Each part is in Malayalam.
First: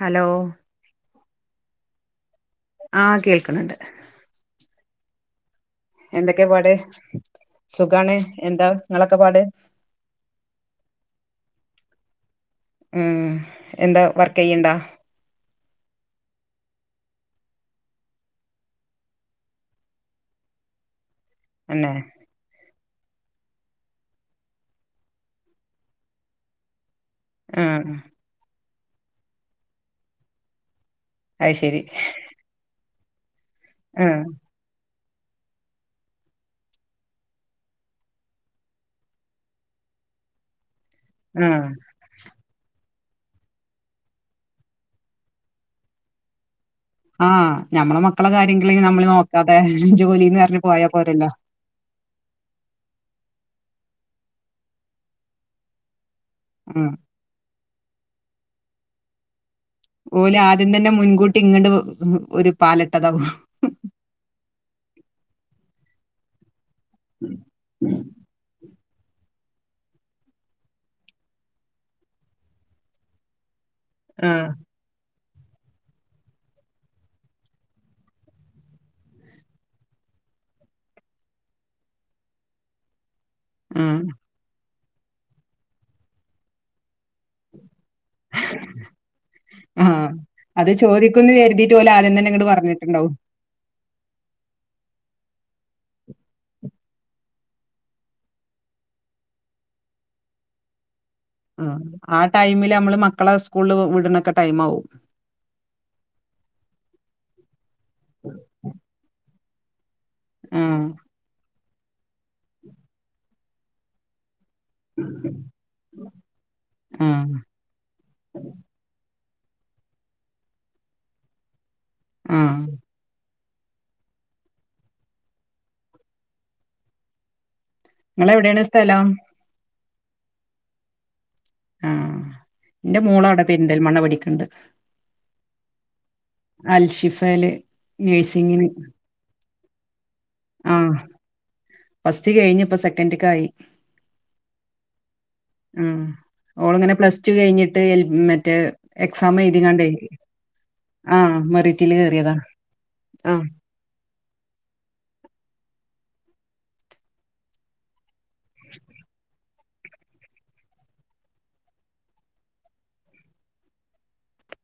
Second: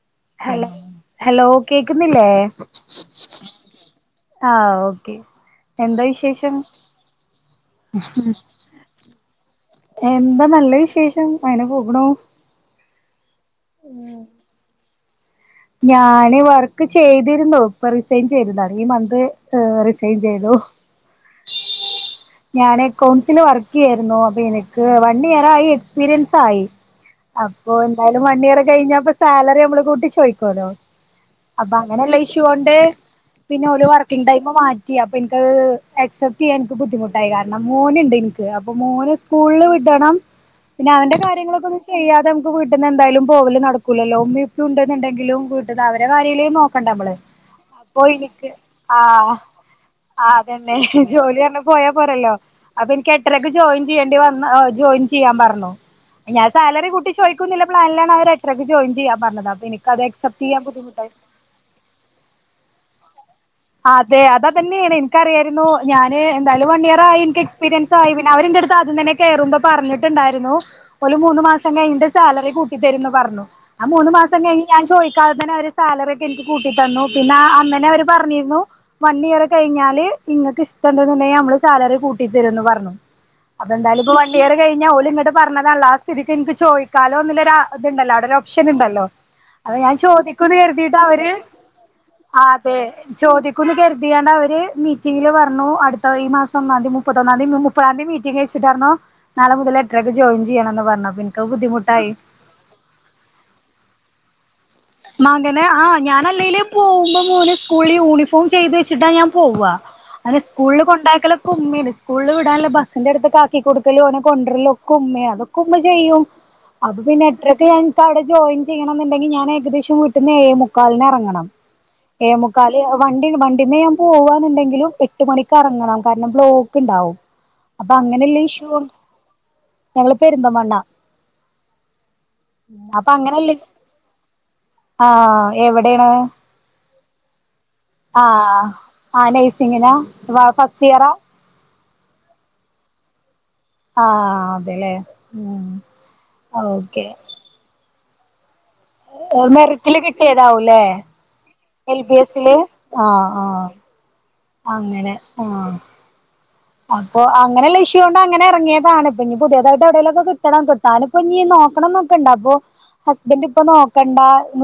ഹലോ ഹല ഹലോ കേക്കുന്നില്ലേ ആഹ് കേക്ണ്ണ്ട് ആഹ് ഓക്കെ എന്താ എന്തൊക്കെ വിശേഷം പാട് സുഖാണ് എന്താ നിങ്ങളൊക്കെ പാട് എന്താ നല്ല വിശേഷം അയിന പോകണോ ഉം എന്താ വർക്ക് ചെയ്യണ്ടാ ഞാന് വർക്ക് ചെയ്തിരുന്നോ ഇപ്പൊ റിസൈൻ ചെയ്തതാണ് ഈ മന്ത് റിസൈൻ ചെയ്തോ ഉ അന്നെ ഞാൻക്കൗൺസില് വർക്ക് ചെയ്യായിരുന്നു അപ്പൊ എനിക്ക് വൺ ഇയർ ആയി എക്സ്പീരിയൻസയി അപ്പൊ ആഹ് എന്തായാലും മണിയറ കഴിഞ്ഞപ്പൊ സാലറി നമ്മള് കൂട്ടി ചോയ്ക്കല്ലോ അത് അപ്പൊ ശരി അങ്ങനെല്ല ഇഷ്യൂ കൊണ്ട് പിന്നെ ഓല് ആഹ് വർക്കിങ് ടൈം മാറ്റ റ്റി അപ്പൊ ഇന്ക്കത് അക്സെപ്റ്റ് ചെയ്യാൻ ഇൻക്ക് ബുദ്ധിമുട്ടായി കാരണം മോനുണ്ട് ഇൻ ക്ക് അപ്പൊ മോന് സ്കൂളിൽ വിടണം പിന്നെ അവന്റെ ആഹ് കാര്യങ്ങളൊക്കെന്ന് ചെയ്യാതെ നമുക്ക് വീട്ട്ന്നന്തായലും പോവല് നടക്കൂലല്ലോ ഉമ്മിപ്പിം ഉണ്ടുന്നുണ്ടെങ്കി ലും വിട്ടന്ന് അവരെ കാര്യലും നോ നിക്കണ്ടെ അമ്മൾ ആഹ് ഞമ്മളെ അപ്പൊ മക്കളെ ഇനിക്ക് കാര്യങ്ങള് ആ നമ്മള് നോക്കാതെ ജോലിന്ന് പറഞ്ഞ് അതന്നെ പോയാ പോരല്ലോ ജോലി പോയാ പോരല്ലോ അപ്പൊ എനിക്ക്ക്കെട്ടരക്ക് ജോയിൻ ചെയ്യേണ്ടി വന്ന ജോയിൻ ചെയ്യാൻ പറഞ്ഞു ഞാ സാലറി ആഹ് കൂട്ടി ചോയ്ക്കുന്നുള്ള പ്ലാനിലാണ് അവര് എട്ട് രക്ക് ജോയിൻ ചെയ്യാ പറഞ്ഞത് അപ്പൊ എനിക്ക്- ഓൽ ആദ്യം തന്നെ മുൻകൂട്ടി ഇങ്ങട് ഒരു പാലട്ടതാവും അതെ അതതന്നെണ് എനിക്കറിയായിരുന്നു ഞാൻ എന്തായാലും വൺ ഇയർ ആയി എനിക്ക് എക്സ് പീരിയൻസ് ആയി അവർ ന്റെട്ത് ആദ്യന്നെ കെറുമ്പോ പറഞ്ഞിട്ടുണ്ടായിരുന്നു ഓൽ മൂന്ന് മാസം കയ്ന്ട്ട് സാലറി കൂട്ടി തരുന്ന് പറഞ്ഞു ആ മൂന്ന് മാസം ആഹ് കഴിഞ്ഞ് ഞാൻ ചോയിക്കാതെ തന്നെ അവര് സാലറി ഒക്കെ എനിക്ക് കൂട്ടി തന്നു പിന്നെ അന്നനേ അവര് പറഞ്ഞി വൺ ഇയർ കഴിഞ്ഞാല് ഇങ്ങക്ക് ഇഷ്ട്ടട്ന്ന്ണ്ടെങ്കി നമ്മള് സാലറി കൂട്ടിതരും ന്ന് പറഞ്ഞു ആഹ് അപ്പെന്തായാലുംപ്പൊ വൺഇയർ കഴിഞ്ഞൽ ഓൽ ഇങ്ങട്ട് പറഞ്ഞതലെ ആ സ്ഥിക്ക് ന്ക്ക് ചോയി കാലോ ന്ന്ള്ള തുണ്ടല്ലോ അവടെ ഒരു ഓപ്ഷൻ ണ്ടല്ലോ അത ഞാൻ ആഹ് ചോദിക്കുന്നു അത് കരുതീട്ട് അവര് ചോദിക്കുന്ന് കരുതിയിട്ട് ഓല് ആദ്യം തന്നെ ആ ഇങ്ങട് അതെ പറഞ്ഞിട്ടുണ്ടാവും ചോദിക്കുന്ന് കരുതിയാണ്ട് അവര് മീറ്റിങ്ങില് പറഞ്ഞു അടുത്ത ഈ മാസം ഒന്നാതി മുപ്പത്തഒന്നാന്തി മു ഇപ്പആദ്യം മീറ്റിംഗ്കെച്ചിട്ട്റനു നാളെ മുതൽ എട്ട്രക്ക് ജോയിൻ ചെയ്യണന്ന്പറഞ്ഞുപ്പൊ ആ ആ ടൈമില് അമ്മള് മക്കളെ സ്കൂളിൽ വിടണൊക്കെ ടൈം ആവും മകനെ ആ ഞാനല്ലേലും പോകുമ്പോ മോന് സ്കൂളിൽ യൂണിഫോം ചെയ്ത് വെച്ചിട്ടാ ഞാൻ പോവ്വ അയ്ന് സ്കൂളിൽ ആഹ് കൊണ്ടാക്കലക്കെ ഉമ്മേണ് സ്കൂളിൽ വിടാനുല്ല ബസിന്റെ അടുത്ത് കാക്കി കൊടുക്കലും ഓനെ കൊണ്ട്രലും ഒക്കെ ഉമ്മയാ അതൊക്കെ ഉമ്മ ചെയ്യും അപ്പം പിന്നെ ആഹ് എട്ട് അരക്ക് ഇൻക്ക് അവിടെ ജോയിൻ ചെയ്യണം ന്ന്ണ്ടെങ്കിൽ ഞാൻ ഏകദേശം വീട്ട്ന്ന് ഏഴ്മുക്കാലിനെ എറങ്ങണം ആഹ് ഏഴ്മുക്കാൽ വണ്ടി വണ്ടിന്ന്മ്മെ ഞാൻ പോവാന്നുണ്ടെങ്കിലും എട്ട് മണിക്ക് എറങ്ങണം കാരണം ബ്ലോക്ക് ണ്ടാവും അപ്പൊ അങ്ങനെല്ല നിങ്ങളെവിടെയാണ് ഇഷു സ്ഥലം? ഞങ്ങള് പെരുന്തൽമണ്ണാ ആഹ് ന്റെ മോൾഅടെ പെരിന്തൽമണ്ണ പടിക്ക്ണ്ട് ആഹ് എവടെണ് അൽഷിഫേല് നഴ്സിങ്ങിന് ആ നൈസിങ്ങിനാ ഫസ്റ്റ് ആഹ് ഇയറാ ഫസ്റ്റ് കഴിഞ് പ്പോ സെക്കൻഡ്ക്കായി ആഹ് അതെലെ ഉം ഓള്ങ്ങനെ പ്ലസ് ടു കഴിഞ്ഞിട്ട് മറ്റേ എക്സാം എഴുതിങ്ങാണ്ടയ് മെറിറ്റില് കിട്ടിയതാവൂല്ലേ ആ മെറിറ്റില് എൽ ബി കേറിയതാ എസില് ആഹ് ആ ആഹ് അങ്ങനെ ആ അപ്പൊ അങ്ങനെയുള്ള ഇഷ്യുണ്ട് അങ്ങനെ ഇറങ്ങിയതാണ് ഇപ്പം ഞ്ഞി പുതിയതായിട്ട് എവിടെലൊക്കെ കിട്ടണം കിട്ടാനിപ്പം ഞ്ഞി ഇ നോക്കണം ന്നൊക്കെണ്ട് അപ്പൊ ഹസ്ബൻഡ് ഇപ്പ നോക്കണ്ട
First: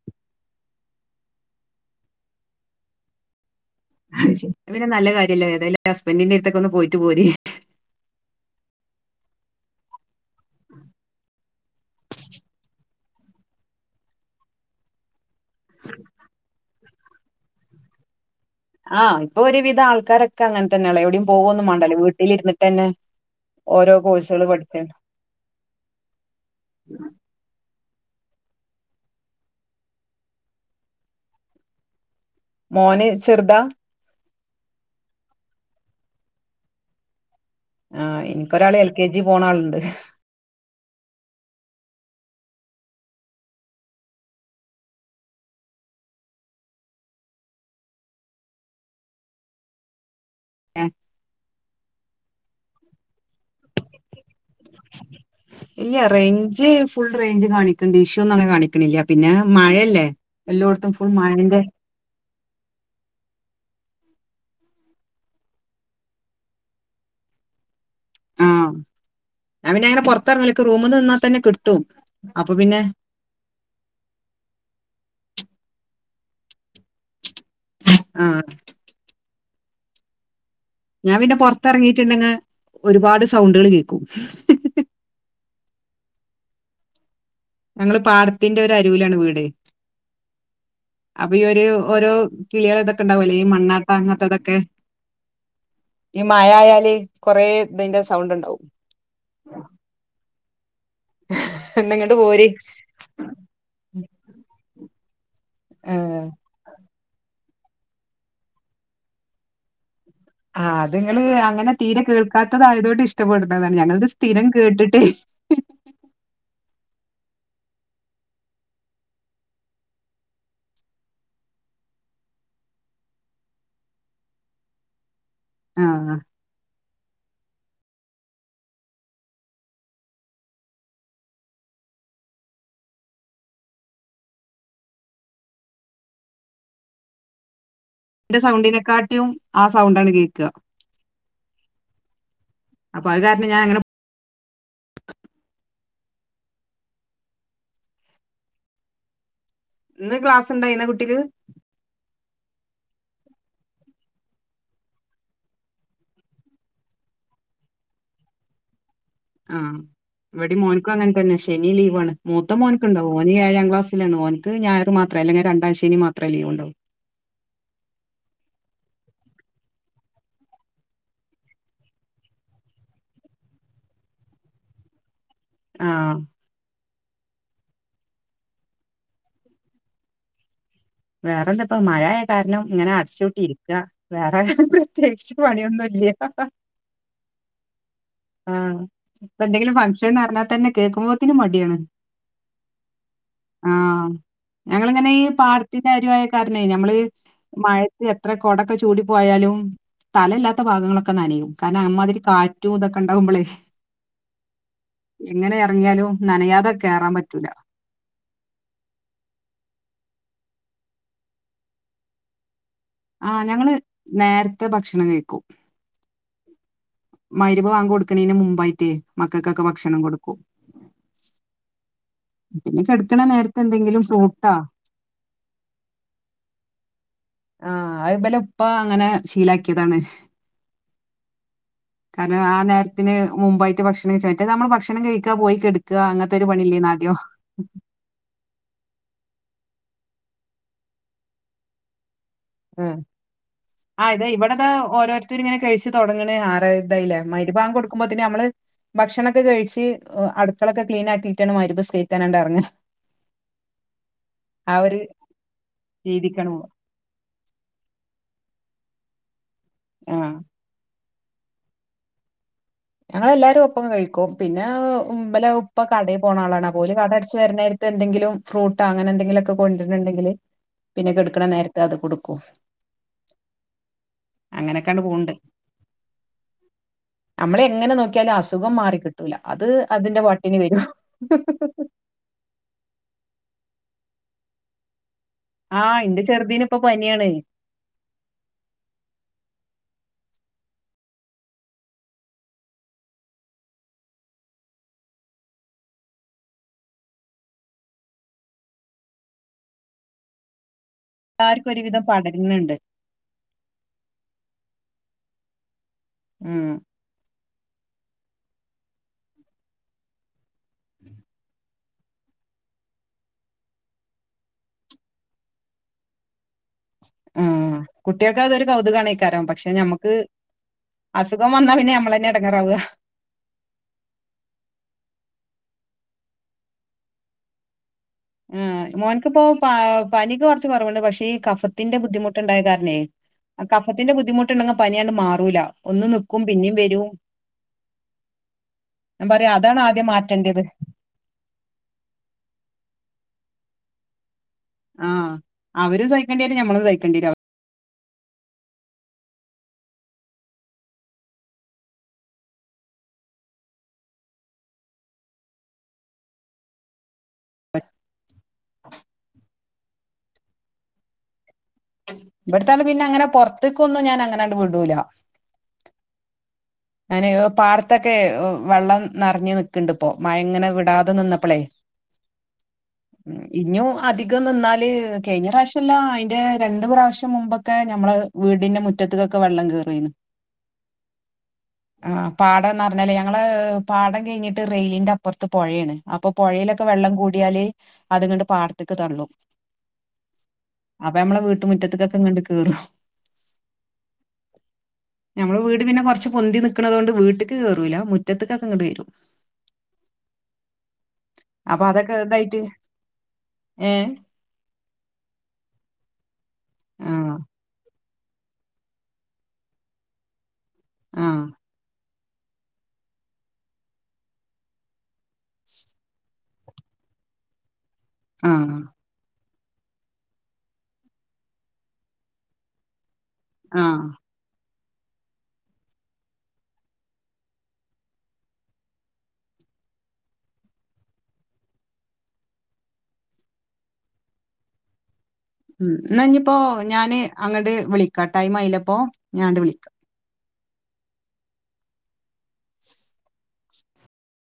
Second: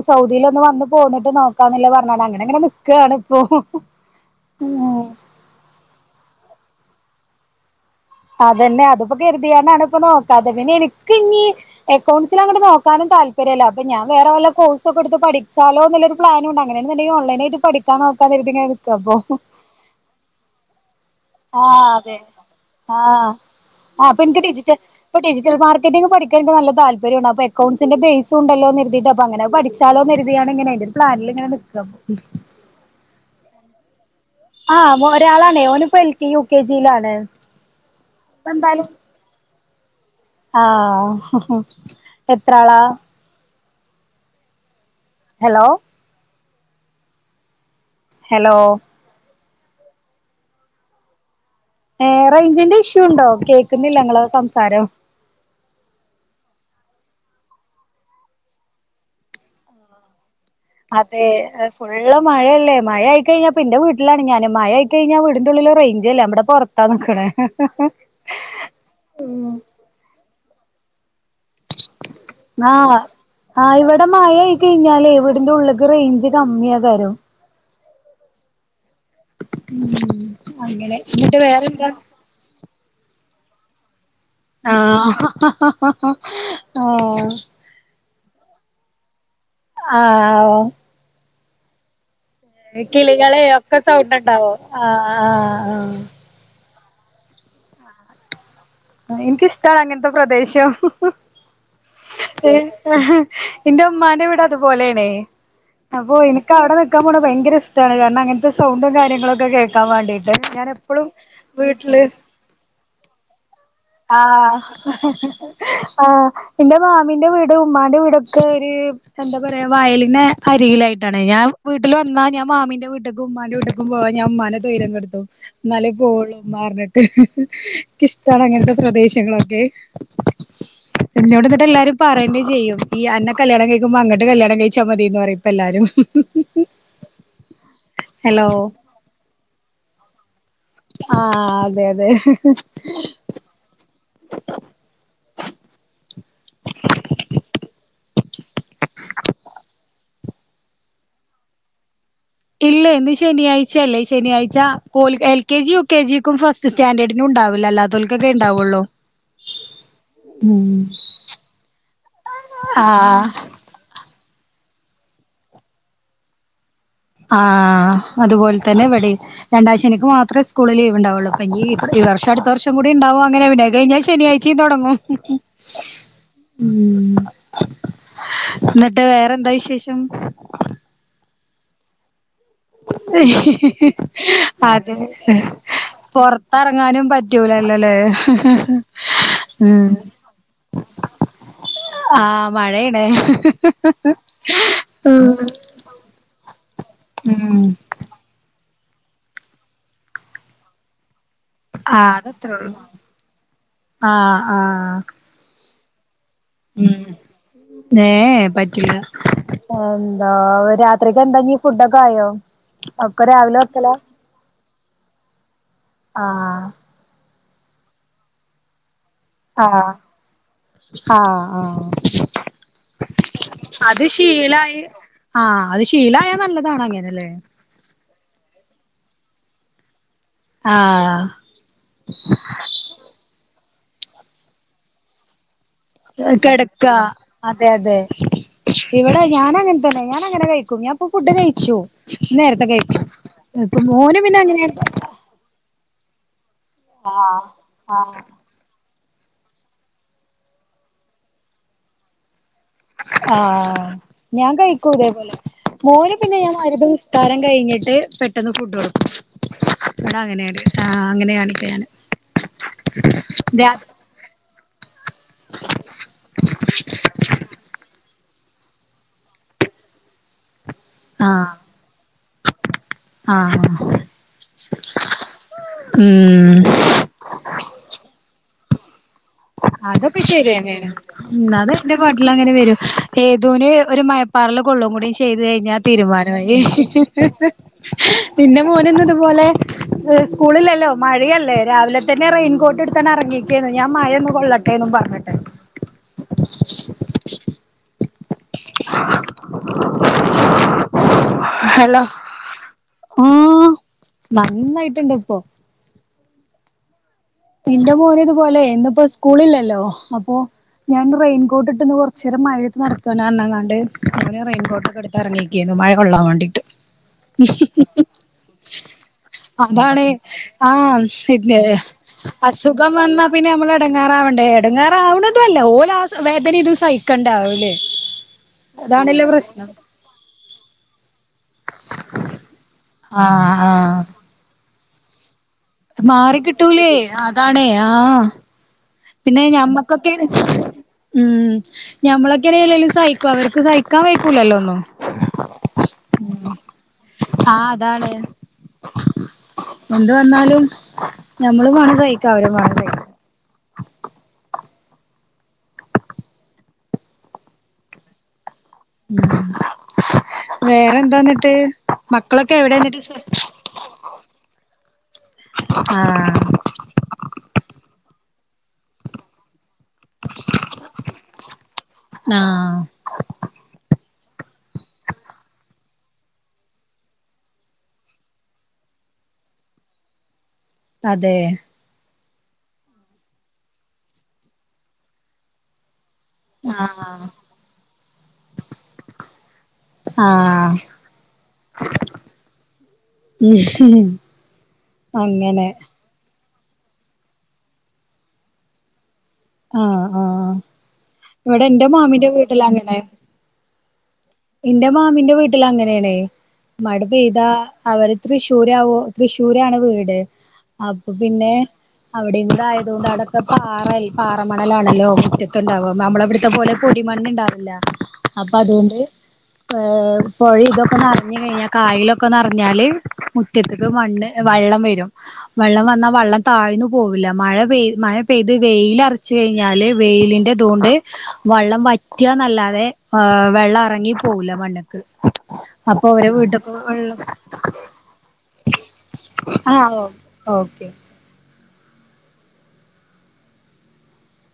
സൗദീൽ ഒന്ന് വന്ന് പോന്ന്ട്ട് നോക്കാന്നല്ലം പറഞ്ഞത് അങ്ങനെങ്ങനെ ക്കാണ്പ്പോ അഹ്ശേരി നല്ല കാര്യല്ലേ എതായാലും ഹസ്ബന്റന്റെ എടുത്തൊക്ക ഒന്ന് പോയിട്ട് പോര് അതന്നെ അതിപ്പോ കരുതിങ്ങാണ്ടാണ് ഇപ്പൊ നോക്കാതത് പിന്നെ എൻക്ക് ഇഞ്ഞ് അക്കൗൺസ്ൻ അങ്ങോട്ട് നോക്കാനും താല്പര്യല്ല അപ്പൊ ഞാൻ വേറെ വല്ല കോഴ്സ് ഒക്കെ ടുത്ത് പഠിച്ചാലോ എന്ന്ല്ല ഒരു പ്ലാനുണ്ട് അങ്ങനെന്ന്ന്ണ്ടങ്കി ഒൺലൈനായിട്ട് പഠികാ നോക്ക കരുതിങ്ങനെ ആ പ്പൊ ഒരുവിധ ആൾക്കാരൊക്കെ അങ്ങൻതന്നെള്ള എവടിം പോവൊന്നും ആഹ് മണ്ടല്ലോ അതെ വീട്ടിലിരിന്നിട്ടന്നെ ആഹ് ആ അപ്പ ൻക്ക് ഡിജിറ്റൽ ഇപ്പ ഡിജിറ്റൽ മാർക്കറ്റിങ്‌ പഠിക്കാന ന്ക്ക് നല്ല താല്പര്യണ്ട് അപ്പം എ അക്കൗണ്ട്സിന്റെ ബേസ് ഉണ്ടല്ലോ രുതീയിട്ട് അപ്പൊ അങ്ങനെ പഠിച്ചാലോ കെരുതിങ്ങാണ്ട് ങ്ങനെയ് അയ്‌ന്റെ രു പ്ലാനിൽ ഇങ്ങനെ നിക്കാ മോൻ ചെറുതാ ആ ഒരാളാണെയ് ഓനിപ്പോ എൽക്കെജി യു കെ ജിയിലാണ് ആ എനിക്കൊരാൾ എൽ കെ ജി പോണ ആളുണ്ട് ആഹ് എത്ര ആളാ ഹലോ ഹലോ എ ഏ റെഞ്ചിന്റെ ഇഷ്യൂ ഉണ്ടോ കേൾക്കുന്നില്ല നിങ്ങളെ സംസാരം ഇല്ല റേഞ്ച് ഫുൾ റേഞ്ച് കാണിക്ക്‌ണ്ട് ഇഷ്യുന്നും അങ്ങെനെ കാണിക്കണില്ല പിന്നെ മഴയല്ലേ എല്ലായിടത്തും ഫുൾ അതെ മഴന്റെ [unintelligible] ഫുള്ള് മഴയല്ലേ മഴയായിക്കഴിഞ്ഞാ ഇപ്പന്റെ വീട്ടിലാണ് ഞാന് മഴയായിക്കഴിഞ്ഞാൽ വീടിന്റെ ഉള്ളില് റെയിഞ്ചേല്ല ഞാബടെ പൊറ ത്താ നിക്കണ് ആഹ് ഞാ പിന്നെ അങ്ങനെ പൊറത്തറങ്ങലൊക്കെ റൂമ്ന്ന് നിന്നാൽത്തന്നെ കിട്ട് [unintelligible] ആഹ് ഇവിടെ മയ ആയി കഴിഞ്ഞാലേ വീട്ന്റെ ഉള്ളക്ക് റേഞ്ച് കമ്മിയെക്കാരം ആഹ് ഉം ഞാൻ പിന്നെ പൊറത്തെറങ്ങിട്ട്ണ്ടെങ്ങ് ഒരുപാട് സൗണ്ടുകള് കേൾക്കും ആഹ് ഞങ്ങള് പാടത്തിന്റെ ഒരു അരൂലാണ് വീടെ ആഹ് അപ്പൊ ഇയ്യ് ഒരു ഓരോ കിളികൾ ഇതൊക്കെ ഉണ്ടാവില്ലേ കിളികളെ ഈ ഒക്കെ മണ്ണാട്ട സൗണ്ട് ഇണ്ടാവും അങ്ങനത്തതൊക്കെ ആഹ് ആഹ് ആഹ് ഈ മയ ആയാല് കൊറേ ഇതിന്റെ സൗണ്ട് ഇണ്ടാവും ആഹ് ഇനിക്കിഷ്ട്ടാണ് അങ്ങനത്തെ പ്രദേശം ഇന്നാങ്ങട്ട് പോര് ഇന്റെ ഉമ്മാന്റെ വീട് അതുപോലെയാണെ അപ്പൊ ഏഹ് എന ഇക്ക് അവിടെ നിക്കാൻ പോണേ ഭയങ്കര ഇഷ്ട്ടാണ് കാരണം അങ്ങനത്തെ സൗണ്ടും കാര്യങ്ങളൊക്കെ കേ ക്കാൻ വേണ്ടീട്ട് ഞാൻ എപ്പളും വീട്ടില് ക്കാത്തതായോണ്ട് ഇഷ്ടപ്പെടുന്നതാണ് ഞങ്ങള്ത് സ്ഥിരം ആഹ് കേട്ടിട്ടെ ആഹ് ഇന്റെ മാമിന്റെ വീട് ഉമ്മാന്റെ വീടൊക്കെ ഒരു എന്താ പറയാ വയലിനെ അരികിലായിട്ടാണെ ഞാൻ വീട്ടില് വന്നാ ഞാൻ മാമീന്റെ വീട്ട്ക്കും ഉമ്മാന്റെ വീട്ട്ക്കും പോവാൻ ഞാൻ ഉമ്മാനെ തൊയ്രെങ്ങെടുത്തും ഇന്നാലേ ആ പോള്ളൂ ഉമ്മ പറിഞ്ഞിട്ട് ഇക്ക് ഇഷ്ട്ടാണ് അങ്ങനത്തെ പ്രദേശങ്ങളൊക്കെ ഇന്നോട് എന്നിട്ട് എല്ലാരും പറയെന്നെ ചെയ്യും ഈ അന്നെ കല്യാണം കഴിക്കുമ്പോ അങ്ങട്ട് കല്യാണം കഴിച്ചാൽ മതിയെന്ന് പറയ്പ്പോ എല്ലാരും [inaudible] ഇന്റെ സൗണ്ടിനെക്കാട്ടിയും ആ സൗണ്ടാണ് കേക്കാ ആഹ് അതെയതെ [unintelligible] ഞാൻ അങ്ങനെ ഇന്ന് ക്ലാസ് ഇണ്ടായിനാ കുട്ടിക്ക് ഇല്ലെ ഇന്ന് ശനിയാഴ്ച്ചയല്ലേ ശനിയാഴ്ച ഓല് L K G U K ജിക്കും ഫസ് ഫസ്റ്റ് സ്റ്റാൻഡേഡിനും ഉണ്ടാവില്ല അല്ലാത്തോൽക്കോക്കെ ഉണ്ടാവുള്ളൂ ആഹ് ഇവിടെ മോന്ക്കും അങ്ങനെ തന്നെ ശനി ലീവാണ് മൂത്ത മോന്ക്കുണ്ടാവും ആഹ് ഓന് ഏഴാം ക്ലാസ്സ് ലാണ് ഓന്ക്ക് ഞായറ് മാത്രേ അല്ലെങ്ക് രണ്ടാം ശനി മാത്രേ ലീവ് ഇണ്ടാവൂ ആഹ് അതുപോലെ തന്നെ ഇവടേം രണ്ടാം ശനിക്ക് മാത്രേ സ്കൂള് ലീവ്ണ്ടാവുള്ളൂ അപ്പ ഇനി ഈ വർഷം അടുത്ത വർഷം കൂടി ഉണ്ടാവും അങ്ങനെ അത് കഴിഞ്ഞാ ശനിയായി ച്ചിം തൊടങ്ങും ആ ഉം ഇന്നിട്ട് വേറെന്താ വിശേഷം? വേറെന്താ ഇപ്പ മഴയായകാരണം അതെ പ്രത്യേകിച്ച് പണിയൊന്നും ഇല്ല പൊറത്തെറങ്ങാനും പറ്റ് പറ്റൂലല്ലോലെ ആ ഇപ്പൊ എന്തെങ്കിലും ഉം ഫംഗ്ഷൻ എന്ന് പറഞ്ഞാൽ തന്നെ കേൾക്കുമ്പോത്തിന് മടിയാണ് ആഹ് മഴയാണ് ഉം ത്തിന്റെ അരുവായ കാരണെ ഞമ്മള് മഴത് എത്ര കൊടൊക്കെ ചൂടി പോയാലും തലല്ലാത്ത ഭാഗങ്ങളൊക്കെ നനയും കാരണം ആഹ് അമ്മാതിരി അതത്രേ ഉള്ളൂ കാറ്റും ഇതൊക്കെ ഇണ്ടാവുമ്പളെ ആഹ് ആഹ് എങ്ങനെ എറങ്ങിയാലും നനയാതെ കേറാൻ പറ്റൂല ഏഹ് പറ്റില്ല ആഹ് എന്താ രാത്രിക്കെന്താ ഇനീ ഫുഡൊക്കെ ആയോ? ഒക്കെ ആഹ് രാവിലെ ഞങ്ങള് വെക്കലാ നേരത്തെ ഭക്ഷണം കഴിക്കും ആഹ് മൈരിബ് വാങ്ക് കൊടുക്കണേന് മുമ്പായിട്ട് മക്കക്കൊക്കെ ആഹ് ഭക്ഷണം കൊടുക്കും ആഹ് ആഹ് പിന്നെ കെടക്കണ നേരത്തെ എന്തെങ്കിലും അത് ഫ്രൂട്ടാ ശീലായി ആഹ് അത് ശീലായ നല്ലതാണ് അങ്ങനെല്ലേ ആഹ് അബലെപ്പ അങ്ങനെ ശീലാക്കിയതാണ് ആഹ് ആഹ് കാരണം ആഹ് നേരത്തിന് മുമ്പായിട്ട് ഭക്ഷണം കെയിച്ച റ്റെ മ്മള് ഭക്ഷണം കഴിക്കാ പോയി കെടുക് ക്ക അങ്ങനത്തെ ഒരു കെടക്ക പണിയില്ലേന്നാദ്യം അതെ അതെ ഇവിടെ ഞാനങ്ങനെ തന്നെ ഞാൻ അങ്ങനെ കഴിക്കും ഞാൻപ്പ ഫുഡ് കഴിച്ചു നേരത്തെ ആ കഴിച്ചു മോന് പിന്നെ അങ്ങനായി ത്തര് ഇങ്ങനെ കഴിച്ച് തുടങ്ങണ് ആറ് ഇതായില്ല ആഹ് മരിബാങ്ക് ആഹ് കൊടുക്കുംപോതിന്ന്നമ്മള് ഭക്ഷണൊക്കെ കഴിച്ച് അടുക്കളൊക്കെ ക്ലീൻ ആക്കിയിട്ടാണ് മരിബ്ഇസ്കേറിച്ചാണാണ്ടഎറങ്ങ ആഹ് ഞാൻ ഒരു കഴിക്കൂലാ ഇതേപോലെ മോന് പിന്നെ രീതിക്കാണ് ഞാൻ പോവാ മരിബ് കാരം കഴിഞ്ഞിട്ട് പെട്ടെന്ന് ഫുഡ് കൊടുക്കും ഇവിട ആഹ് അങ്ങനെയാണ് ആഹ് അങ്ങനെയാണിവിടെ ഞാന് ഞങ്ങളെല്ലാവരും രാ ഒപ്പം കഴിക്കും പിന്നെ ഉം ഇബലെ ഇപ്പ കടയിൽ പോണ ആളാണാണ് ഓല് കട അടച്ച് വരണായി എന്തങ്കിലും ഫ്രൂട്ടാ അങ്ങനെന്തെങ്കിലുംക്കെ കൊണ്ടിരണ്ടെങ്കില് പിന്നെ കെടുക്കണ ആഹ് നേരത്ത് അത് കൊടുക്കും ആഹ് അങ്ങനെയൊക്കെയാണ്ട് പോണ്ട് ഉം നമ്മള് എങ്ങനെ നോക്കിയാലും അസുഖം മാറി കിട്ടൂല അത് അതിന്റെ പാട്ടിന് വരും പാട്ടില് അങ്ങനെ വരും ഏതൂന് ഒരു മയപ്പാറല് കൊള്ളും കൂടി ചെ ചെയ്ത് കഴിഞ്ഞാ ആഹ് ഇന്റെ തീരുമാനമായി ചെറുതിന് ഇപ്പൊ പനിയാണ് പിന്നെ മോന് ന്ന് ഇതുപോലെ സ്കൂളിലല്ലോ മഴയല്ലേ രാവിലെ തന്നെ റെയിൻകോട്ട് എടുത്താണ്ട് എറങ്ങി ഞാ മഴൊന്ന് കൊള്ളട്ടെ എന്നും പറഞ്ഞിട്ട് എല്ലാവർക്കും ഒരുവിധം പടര് ന്ണ്ട് ഹിം നന്നായിട്ടുണ്ട് ഇപ്പോ ഉം ഇന്റെ മോനിതു പോലെ ഇന്നിപ്പോ സ്കൂളില്ലല്ലോ അപ്പൊ ഞാൻഇന്ന് റെയിൻകോട്ടിട്ട് കൊറ ചെരം മഴയത്ത് നഡാക്കനാരഞണ്ട് ണ്ട് അങ്ങ് റെയിൻകോട്ടൊക്കെ എടുത്ത് ഇങ്ങിക്കുകായിരുന്നു മഴ കൊള്ളാൻ വേണ്ടിയിട്ട് ആഹ് കുട്ടികൾക്ക് അതൊരു കൗതുകാണേക്കാരം പക്ഷെ അതാണ് ഞമ്മക്ക് ആഹ് അസുഖം ഇൻ്റെ വന്നാ പിന്നെ നമ്മളന്നെ എടങ്ങേറാവ അസുഖം വന്നാ പിന്നെ നമ്മള് എടങ്ങാറാവണ്ടേ എടങ്ങാറാവണതല്ല ഓല് വേദന ഇതും സഹിക്കണ്ടാവൂലേ ആഹ് അതാണല്ലോ മോനിക്കിപ്പോ പ പ്രശ്നം പനിക്ക് കുറച്ച് കുറവുണ്ട് പക്ഷേ ഈ കഫത്തിന്റെ ബുദ്ധിമുട്ടുണ്ടായ കാരണേ ആഹ് ആഹ് കഫത്തിന്റെ ബുദ്ധിമുട്ട്ണ്ടെങ്കി പനിയാണ്ട് മാറൂല ഒന്ന് നിക്കും പിന്നിം മാറിക്കിട്ടൂലേ വരും അതാണേ ആഹ് ഞാൻ പിന്നെ പറയാ അതാണ് ആദ്യം ഞമ്മക്കൊക്കെ മാറ്റേണ്ടത് ഉം ഞമ്മളൊക്കെനെ അല്ലേലും സഹിക്കും അവര്ക്ക് സഹിക്കാൻ വയ്ക്കൂലല്ലോ ഒന്നും ആഹ് അവരും സഹിക്കേണ്ടിരും നമ്മളും സഹിക്കേണ്ടിരും അവ ആഹ് അതാണ് എന്ത് വന്നാലും നമ്മളും വേണം സഹിക്ക അവര് വേണം സഹിക്ക വേറെന്താന്നിട്ട് ഇവിടത്താളെ പിന്നെ അങ്ങനെ പുറത്തേക്കൊന്നും ഞാൻ അങ്ങനാണ്ട് വിടൂല ആഹ് അങ്ങനെയോ പാടത്തൊക്കെ വെള്ളം നിറഞ്ഞു നിക്കിണ്ട് പ്പൊ മയങ്ങനെ വിടാതെ നിന്നപ്പളേ ആഹ് ഇഞ്ഞൂ അധികം നിന്നാല് കെയിഞ്ഞ പ്രാവശ്യംല്ല അയിന്റെ രണ്ട് പ്രാവശ്യം മുമ്പൊക്കെ ഞമ്മള് വീടിന്റെ മുറ്റത്തക്കൊക്കെ വെള്ളം കയറുന്നു അതെ ആ പാടംന്ന് പറഞ്ഞല്ലേ ഞങ്ങള് പാടം കഴിഞ്ഞിട്ട് റെയിലിന്റെ അപ്പുറത്ത് പൊഴേണ് അപ്പൊ പൊഴേലൊക്കെ വെള്ളം ആഹ് കൂടിയാല് അത് ങ്ങണ്ട് പാർത്തക്ക് തള്ളും ആഹ് അപ്പൊ നമ്മളെ വീട്ടുറ്റത്തക്കൊക്കെങ്ങണ്ട് കേറു [unintelligible] ഞമ്മൾ അങ്ങനെ വീട് പിന്നെ കൊറച്ച് പൊന്തി നിക്കുന്നോണ്ട് വീട്ടക്ക് കേറൂല മുറ്റത്തക്കൊക്കെ ഇങ്ങോട്ട് വരും ആഹ് ആഹ് ഇവിടെ അപ്പൊ ഇന്റെ അതൊക്കെ മാമിന്റെ ഇതായിട്ട് വീട്ടില അങ്ങനെ ഏഹ് എന്റെ മാമന്റെ വീട്ടിൽ അങ്ങനെണേ മടു ആഹ് പെയ്താ അവര് തൃശ്ശൂര്വോ തൃശ്ശൂരാണ് വീട് അപ്പൊ ആഹ് പിന്നെ അവിടെന്തായതുകൊണ്ട് അടൊക്കെ പാറൽ പാറമണലാണല്ലോ മുറ്റത്തുണ്ടാവും നമ്മള അവിടുത്തെ പോലെ പൊടിമണ്ണ ണ്ടാവില്ല അപ്പൊ ആഹ് അതുകൊണ്ട് ഏ പൊഴ ഇതൊക്കെ നിറഞ്ഞു കഴിഞ്ഞാൽ കായലൊക്കെ നിറഞ്ഞാല് മുറ്റത്തക്ക് ആഹ് മണ്ണ് വള്ളം വരും വെള്ളം വന്നാൽ വള്ളം താഴ്ന്നു പോവില്ല മഴ പെയ് മഴ പെയ്ത് വെയില അരച്ച് കഴിഞ്ഞാല് വെയിലിന്റെ അതുകൊണ്ട് വള്ളം വറ്റന്നല്ലാതെ വെള്ളം ഇറങ്ങി പോകല മണ്ണക്ക് ഉം അപ്പൊ ന്നാ അവര ഇഞ്ഞിപ്പോ വീട്ടൊക്കെ വെള്ളം ഞാന് അങ്ങട്ട് വിളിക്കാ ടൈം ആയിലപ്പോ ഞാണ്ട് വിളിക്കാ ആഹ് ഓക്കെ